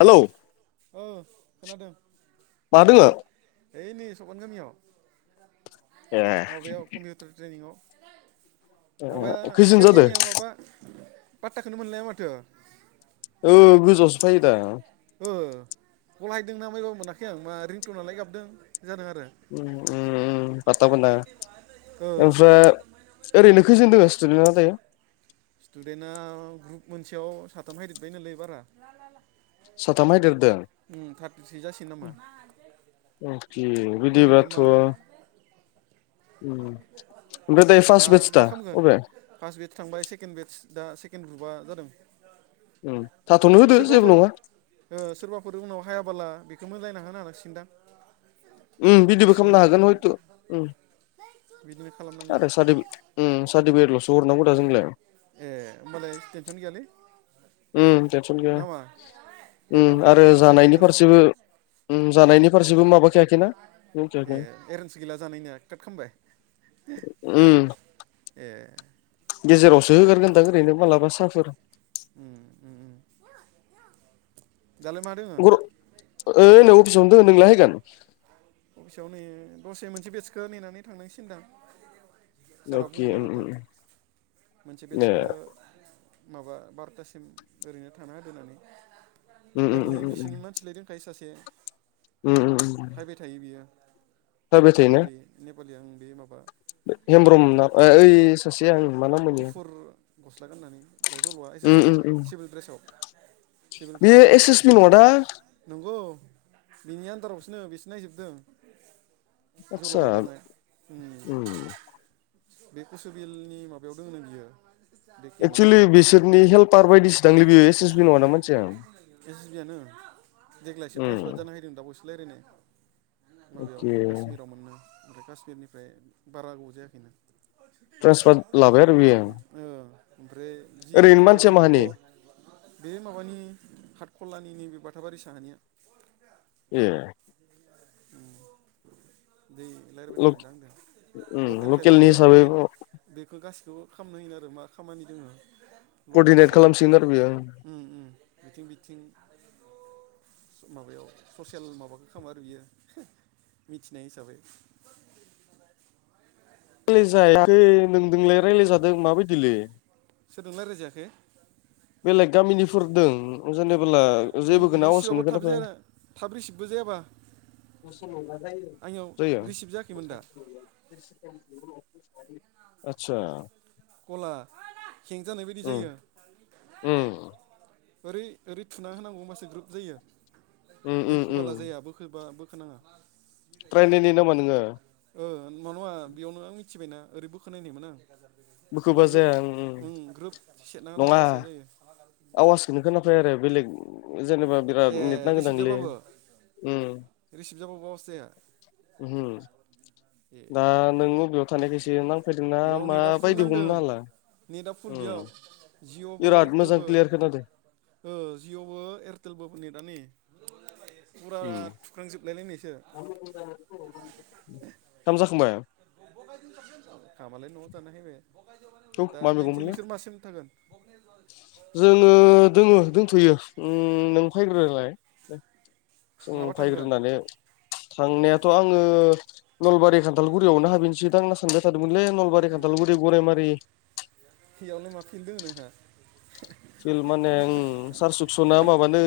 Hello. औ खोनादों मा दोङो ओइ नै सपान गामियाव ए माबायाव कम्पिउटार ट्रेनिंआव माबाया खैजोन जादो केरियानिया माबा पात्टाखौनो मोनलाया माथो औ गोजोआवसो फैयो दा ओ गलायदों ना मायबाबो मोनाखै आं मा रिंटनालाय गाबदों जादों आरो उम-उम-उम पाथा मोना ओ आमफ्रा ओरनो खैजोन दङ सिन्टुदेन्टआ द स्टुडेन्टआ ग्रुप मोनसेयाव साथाम फायदेरबाय नलै बारा साथाम हायदेरदों उम थारटि थ्रि जासिगोन नामा? अखे ओरैनो बिदिबाथ' मा ओमफ्राय दायो [unintelligible] फार्स्ट मा बेटस मा दा खालामगोन अबे फार्स्ट बेटस थांबाय सेकेण्ड बेटस दा सेकेण्ड ग्रुपआ जादों थाथ'नो होदो जेबो सोरबाफोर नङा सोरबाफोर उनाव हायाबाला बेखौ मोनलायना ह होनो हाांसिगोनदां? उम बिदिबो खालामनो हागोन हयथ' बिदिनो खालामनांगोन सारट सार्टिफिेट' हरनांगौ दा जोंलाय ए होनोमबालाय स्टेन्स'नो गैयालै उम टेनसन गैया नामा जेनेबा उम बेयाव आरो इसोर जानायनि एडजास्ट खालामो फारसेबो उम जानायनि फारसेबो माबाखायाखैना ए मिथियाखै एरेन्ज गैला जानायनिया काट खालामबाय उम एह गेजेरावसो होगारगोनदां ओरैनो मालाबा साहाफोर उम उम दालाय मा दोङो गर ओइनै अफिसावनो दं नोंलाय हायगोन? अफिसाव नै दसे मोनसे बेटसखौ नेनानै थांनांसिगोनदां सारा अके बुंहरनाय उम माथो उम मोनसे ए बेटसखो माबा बार'थासिम ओरैनो थाना होदो होननानै उम उम उम ओरैनो बिसोरनि मा मिथिलायदोंखाय सासे उम-उम-उम फायबाय थायो बियो नेपालि नेपालि आं बे माबा [unintelligible] हेमब्रुम नाम ओइ ससें मान मुफुर गस्ला गाननानै ओमफ्राय जल'आ एस उम एस बि उम उम सिभिल ड्रेसाव सिभिल बेयो ड्रेसाव एस थायोना। एस बि नङा दा नंगौ बिनि आन्दारावसोननो बेसो नायजोबदों। आदसा जलबा बांआय उम बे कुस बिलनि माबायाव दङ न बियो। बे केमाव एक्सुलि बिसोरनि हेल्पार बायदिसो दांलै बेयो एस एस बि नङा ना मानसिया उम बे जिबियानो देग्लायसो ट्रेनसफार्ट जाना फैदों दा बावैसो रायजलायनाय माबायाव अके काश्मिराव मोननो ओमफ्राय काश्मिरनिफ्राय बारा गोबाव जायाखैनो ट्रेन्सफार लाबाय आरो बेयो ओ ओम्फ्राय जि ओरैनो खामानि मानसिया माहानि मावनांगौ बे माबानि हाटखलानि नैबे बाथाबारि साहानिया एह उम बै रायज्लायबाय थानायदों आंजों लकेलखाय लकेलनि बियो बि हिसाबै बेखौ गासिखौबो खालामनो होयोनोआरो मा खामानि दोङो लकेल कर्डिनेट हिसाबै खालामसिगोन आरो बेयो उम उम बिथिं बिथिं माबायाव ससियेल माबाखौ खालामो आरो बियो मिथिनाय हिसाबै ख्लै जायाखै नोंदोंलाय रायज्लायजादों माबायदिलै सोरजों रायज्लाय जायाखै बेलेग गामिनिफोरदों जेनेबोला जेबोखौनो आवाज रिसिभाबो खौनो थाब जाया खोनाफैयाखै थाब रिसिबबो जायाबा आंनियाव रिसिभ जायाखैमोन दा जायो आदसा कला हें जानाय बायदि उम जायो उम ओरै ओरै थुना होनांगौ होमब्लासो ग्रोब जायो उम उम उम बोखोबाला जाया बोखोबा बोखोनाङा ट्राय नायनाय नामा नोङो ओ नङा नङा बेयावनो मिथिबायना ओरै बोखो नायनायमोन आं ओमफ्राय ग्रोब उम ग्रोब सेरना होनांगौ नङा होमबासो जायो आवाजखौनो खोनाफाया रे बेलेग जेनेबा ए बिराद नेट रिसिभ नांगोनदांलै जाबाबो उम रिसिभ जाबाबो आवाज जाया ओहोम ए दा नों अबेयाव थानायखायसो नां बेयाव नेटा फुल नांदों नेटआ फुल उम बेयाव जिअ'बो बिराद मोजां एयारटेलबो क्लियार खोनादो। ओ जिअ'बो एयारटेलबोबो नेटा नै फुरा थुख्रांजोबलाय लायनायसो [inaudible] ओंखाम जाखांबाय? ओंखामालाय न'आव जाना फैबाय। थौ दा मा नायनोसै मैगंमोनलाय नोंसोर मासिम थागोन? जोङो दङ दंथयो नों फैग्रोलाय जों माबा थांगोन फैग्रोनानै थांनायाथ' आङो नलबारि खान्थालगुरियावनो हाबहैनोसै दां सानबाय थादोंमोनलै नलबारि खान्थालगुरि गराइमारि बेयावलाय माथो दं नोंहा फिल माने सार सुकसना माबानो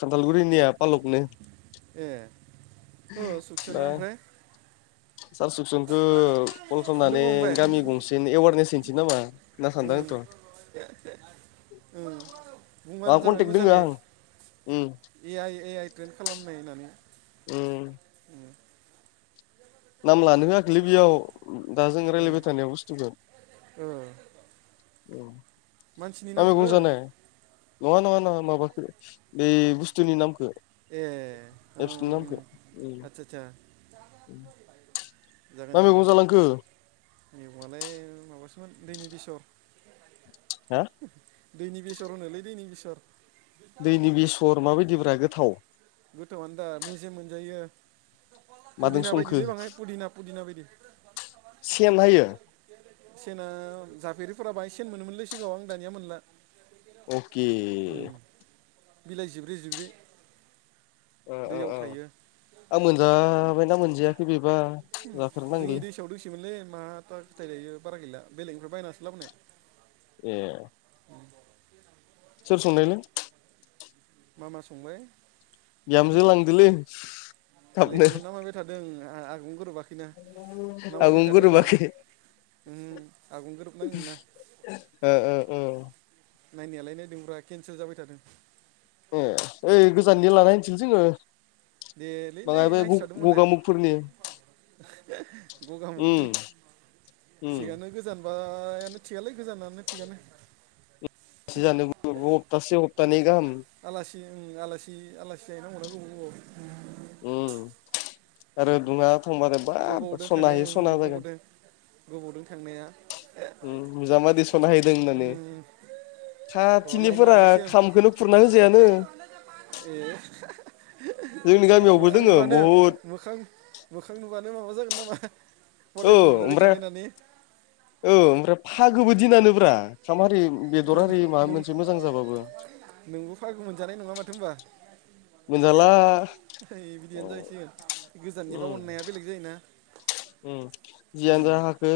खान्थालगुरिनिया आलकनो ए ओ सुखसनो दा ओमफ्राय सार सुखसुन खो कल खालामनानै लोगो हमबाय गामि गंसेनि एवारनेस हैनोसै नामा होनना सान्दों ओम आंथ ओम आंहा बुंबानो जाबाय कन्टेक्ट दोङो मोजाङै आं उम ए आइ ए आइ ट्रेन खालामनाय होननानै उम ओम नाम लानो होआखैलै बेयाव दाजों ओं रायज्लायबाय थानायाव बुस्थुखौ ओ उम मानसिनि मा नामखौ मैगं जानाय नङा नङा नङा माबाखो बे बुस्थुनि नामखो ए एफ्सनि ओं नामखौ आदसा आदसा जागोन मा मैगं जागोन जालांखो मेगंआलाय माबासोमोन दैनि बेसर हा दैनि बेसर होनोलै दैनि बेसर दैनि बेसर माबायदिब्रा गोथाव गोथाव आनो दा मेजेम मोनजायो। मादों पुदिना संखो बायदिलै बाङाय पुदिना पुदिना बायदि सेन हायो सेना जाफेरिफोरा बाहाय सेन मोनोमोनलै सिगाङाव आं दानिया मोनला अके उम बिलाइ जिब्रै जिब्रै ओ ओ दैयाव ओ थायो। आं मोनजाबायना मोनजायाखै बेबा जोंनि जाफेरनांगोनलै दैसायाव दोंसोमोनलै माथा फिथाय लायो बारा गैला बेलेगनिफ्राय बायनासो लाबोनाय ए सोर संनायलै मा मा संनाय बिहामजो लांदोलै थाबनो लेखौनो नामायबाय थादों आगावनो गोरोबाखैना नामायबाय आबुं थादों र' गोरोबाखै उम आगुं गोरोबनांगोन ना ओ ओ नायनायालाय नायदोंब्रा केन्सेल जाबाय थादों ए ओइ गोजाननिया लानाय होनसैलै जोङो देलै ने बाङाय बे नायस्रादो होनबालाय गगामुगफोरनि ग'गा मुगनि उम उम थिगानो गोजान बायानो थिगालै गोजानानो थिगानो थि जानो हप्तासे हपथानै गाहाम आलासि ओं आलासि आलासि जाहै नांगौना गोबाव गोबाव उम आरो दुङा बुंबाथाय गोबाव बाब गोबावदों थांनाय स'नाहै ओं स'ना बायगोन गोबावदों गोबावदों थांनाया उम नोंजामादै सनाहैदों होननानै उम र' लाइन साथिनिफोरा लानांसिगोन खामखोनो खुरना होजायानो। ए जोंनि गामियावबो मोखां दोङो नुबानो बहुद मोखां खां नुबानो माबा जागोन नामा? औ हदायबो नुलायबाय ओमफ्राय थानाय होननानै औ ओमफ्राय फागोबो दिनानोब्रा खामारि बेदर हारि माबा नों मोनसे मोजां जाबाबो नोंबो फायग' मोनजानाय नङा माथो होनबा। मोनजाला उम [inaudible] उम जियानो उम जा हाखो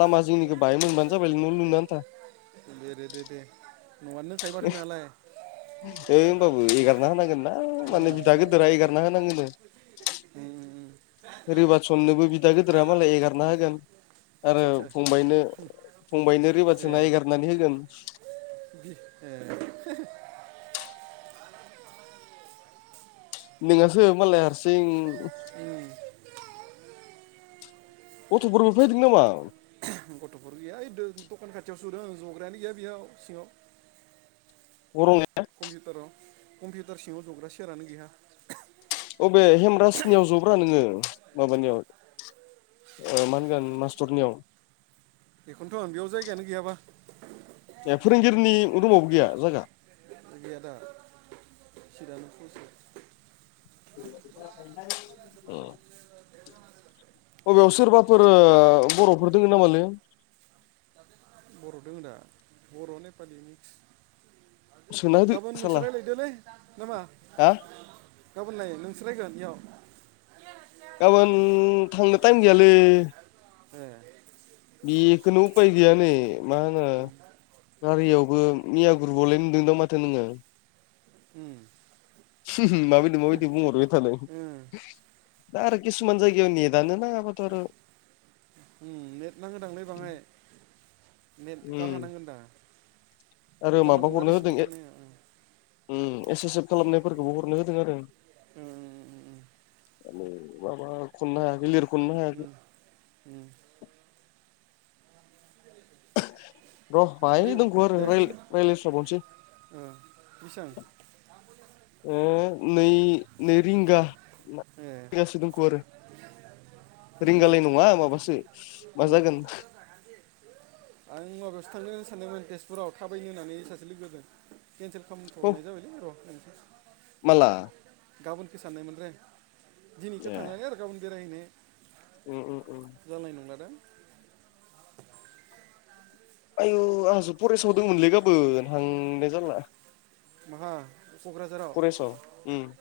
लामा जिंनिखौ बाहाय मोनबानो जाबायलै न' लुनो आनथा। दे दे दे न'आनो दंखायो माथो नोंहालाय [unintelligible] ओ होमबाबो एंगारना होनांगोन ना उम माने बिदा गोद गोदोरा एगारना होनांगोनो। उम उम उम रिबातसननोबो बिदा गिदोरा मालाय एगारना होगोन। आरो आदसा आदसा फंबायनो फंबायनो ए रिबातसना एगारनानै होगोन। [unintelligible] नोंहासो मालाय हारसिं [unintelligible] गथ'फोरबो फायदों नामा गथ'फोर गैया ओइ दखान खाथियावसो जदों आं जग्रायानो गैया बेयाव सिङाव गरम कम्पिउटाराव कम्पिउटार सिङाव ज'ग्रा सियारानो गैया अबे हेमरासनियाव ज'ब्रा नोङो माबानियाव ओ मा होनगोन मास्टरनियाव बेखौनथ'न बेयाव जायगायानो गैयाबा। ए फोरोंगिरिनि रुमावबो गैया जायगा? [inaudible] गैया दा चिदानो फुलसो। [unintelligible] बबेयाव सोरबाफोर ओ बर'फोर दङ नामालै? बर' दोङोदा? बर', नेपालि मिक्स। सोना होदो गाबोन नोंसोर साला रालायहैदोलै ना मा? हा गाबोनलाय नोंसोर रायगोन एवाव गाबोन थांनो टाइम गैयालै। ए। बेखोनो उफाय गैया नै मा होनो गारियावबो मिया ग्रुबावलाय नुदों दा माथो नोङो। ओम। [unintelligible] माबायदि माबायदि बुंहरबाय थानाय? उम दा आरो किसुमान जायगायाव नेदानो नांआबाथ' आरो ओम नेट नांङोदांलै बाङाय। नेट [unintelligible] उम नांगोन दा आरो जानला मोनला रिसिभबो जानो नागेरा। ओं एसे सेफ खालामनायफोरखौबो हरनो होदों आरो। ओं ओं ओं [unintelligible] माबा खननो हायाखै लिर उम उम। [inaudible] र' बाहाय रि- [unintelligible] दे राय-रायलायस्राबावसै। ओ बेसां? [inaudible] ओ नै नै रिंगा। ओ रिंगासो दंखौ आरो [inaudible] रिंगालाय नङा माबासो मा उम जागोन? [unintelligible] आं माबायावसो थांनो सानदोंमोन तेजपुराव थाबायनो होननानै सासे लोगोजों। केन्सेल ह खालामथ'नाय जाबायलै र' नायसै [unintelligible] गाबोनखौ साननायमोन रे दिनैखो थांनानै आरो गाबोन बेरायहैनाय। ओ ओ ओम। जानाय नंलादां? आयु आंसो फरेस्टआव दंमोनलै गाबोन हांनाय जाला। माहा? क'क्राझाराव। फरेसाव उम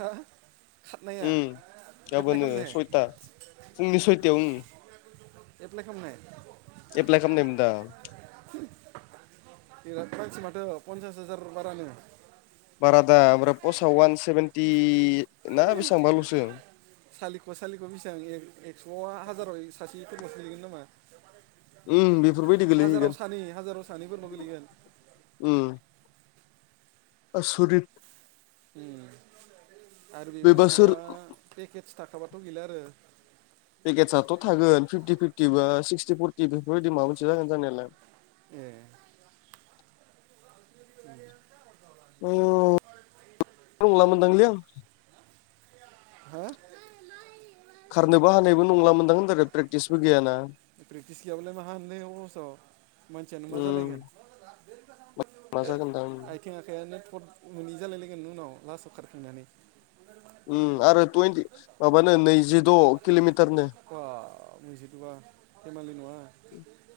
हो? उम गाबोनो खालामनाय सयथा फुंनि सयथायाव उम एप्लाइ खालामनाय? एप्लाइ खालामनायमोन दा? [inaudible] बिराद मानसि माथो पन्सास हाजार बारानो। बारादा ओमफ्राय पस्ट इ वान सेभेेनटि ना बेसेबांबाल'सो सालिख' सालिख' बेसेबां एक-एक्स' हाजाराव सासे फोरल'सो गोलैगोन नामा? उम बेफोरबायदि गोलैहैगोन हाजाराव सानै हाजाराव सानैफोरनाव गोलैगोन। उम आसरित उम आरो बे बेबो माबा बोसोर पेकेटस थाखाबाथ' गैला आरो पेकेटसआथ' थागोन फिफ्टि फिफ्टि बा सिक्सटि फरटि बेफोरबायदि माबा मोनसे जागोन जानायालाय। ए [unintelligible] [unintelligible] हो? खारनोबो हानायबो नंला मोनदां होनदों रे आरो प्रेक्टिसबो गैयाना प्रेकटिस गैयाबालाय माहा होनलै दस मानसियानो मा उम जालायगोन। मा जागोन दा उम आथिं आखायानो थद मोनै जालाय लायगोन उनाव लास्टाव खारखांनानै। उम आरो टुइन्टि माबानो नैजिद' कल'मिटारनो। बा नैजिद'बा धेमालि नङा।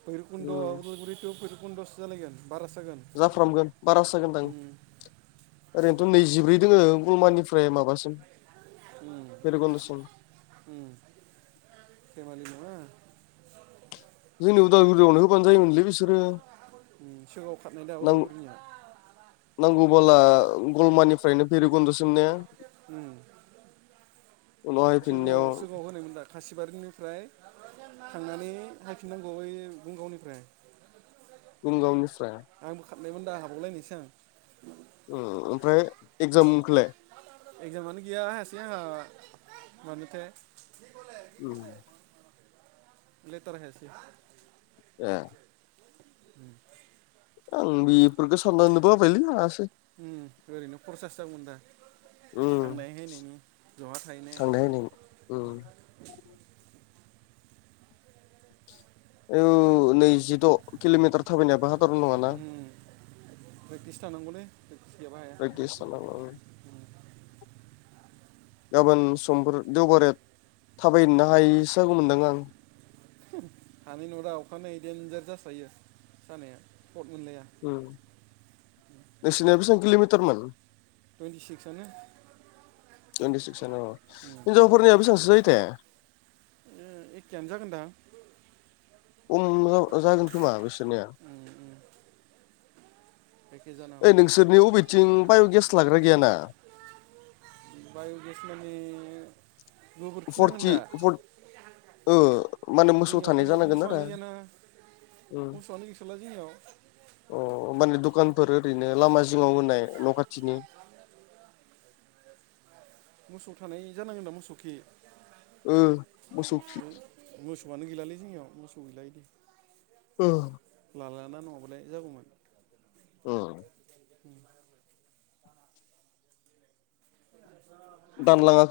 भैरबकुन्द' उम उदालगुरि थु भैरबकुन्द'सो जालायगोन बारासो जागोन। जाफ्रामगोन बारासो जागोनदां। उम ओरैनोथ' नैजिब्रै दोङो गलमानिफ्राय माबासिम। उम भेरगन्दसिम उम धेमलि नङा। जोंनि उदालगुरियावनो होबानो जायोमोनलै बिसोरो उम सिगाङाव खारना‌दा आगोल उदालगुरिनिया नांगौबोला गलमानिफ्रायनो भैरबकुन्दसिम उम उनाव हायफिननायाव सिगाङाव सिगाङाव होनायमोन दा? खासिबारिनिफ्राय थांनानै फायफिननांगौ यै भुम गावनिफ्राय भुम गावनिफ्राय आंबो खारनायमोन दा हाबावलायनायसो आं उम ओमफ्राय एक्जामखौलाय? एक्जामानो गैया हायासै आंहा मानोथाय लेटार हायासै ए [inaudible] आं बेफोरखौ साननानै बोबायलै हायासै। उम ओरैनो खरसासो जागौमोन दा थांनाय थांनाय-हैैनायनि बहा थाहैनो‌ उम औ नैजिद' किल'मिटार थाबायनायाबो हादारन नङाना। इसि थानांगौलै खिथियावबो हाया। प्रेक्टिस थानांगौ [inaudible] गाबोन समफोर देवबारे थाबायनोनो हायैसो जागौमोनदां आं हानाय नुवा दा अखानायै देन्जार जास्रायो सानाया पट मोनलाया नोंसिनिया बेसेबां किल'मिटारमोन टुइन्टि सिक्सआनो टुइन्टिसिक्सानो औ उम हिनजावफोरनिया बेसेबांसो जायो थाय ओम एकेयानो जागोनदां खम जागोन खोमा बिसोरनिया उम उम एखे जानो ओइ नोंसोरनि अबेथिं बाय'गेस लाग्रा गैयाना? बाय' गेस माने गोबोरखिनांगोन फर्टि दा फर्ट ओ माने मोसौ जोंनियावबो थानाय बो जानांगोन आरो मोसौआनो गैयाना। उम मोसौआनो गैथारला जोंनिआव। अ माने द'खानफोर ओरैनो लामा जिङाव होनाय न' खाथिनि मोसौ थानाय जानांगोन ना मोसौखि ओ मोसौ खि मोसौआनो गैलालै जोंनियाव मोसौ गैला इदि। ओम लाला नङाबालाय जागौमोन ओम [unintelligible] [unintelligible] दानलाङा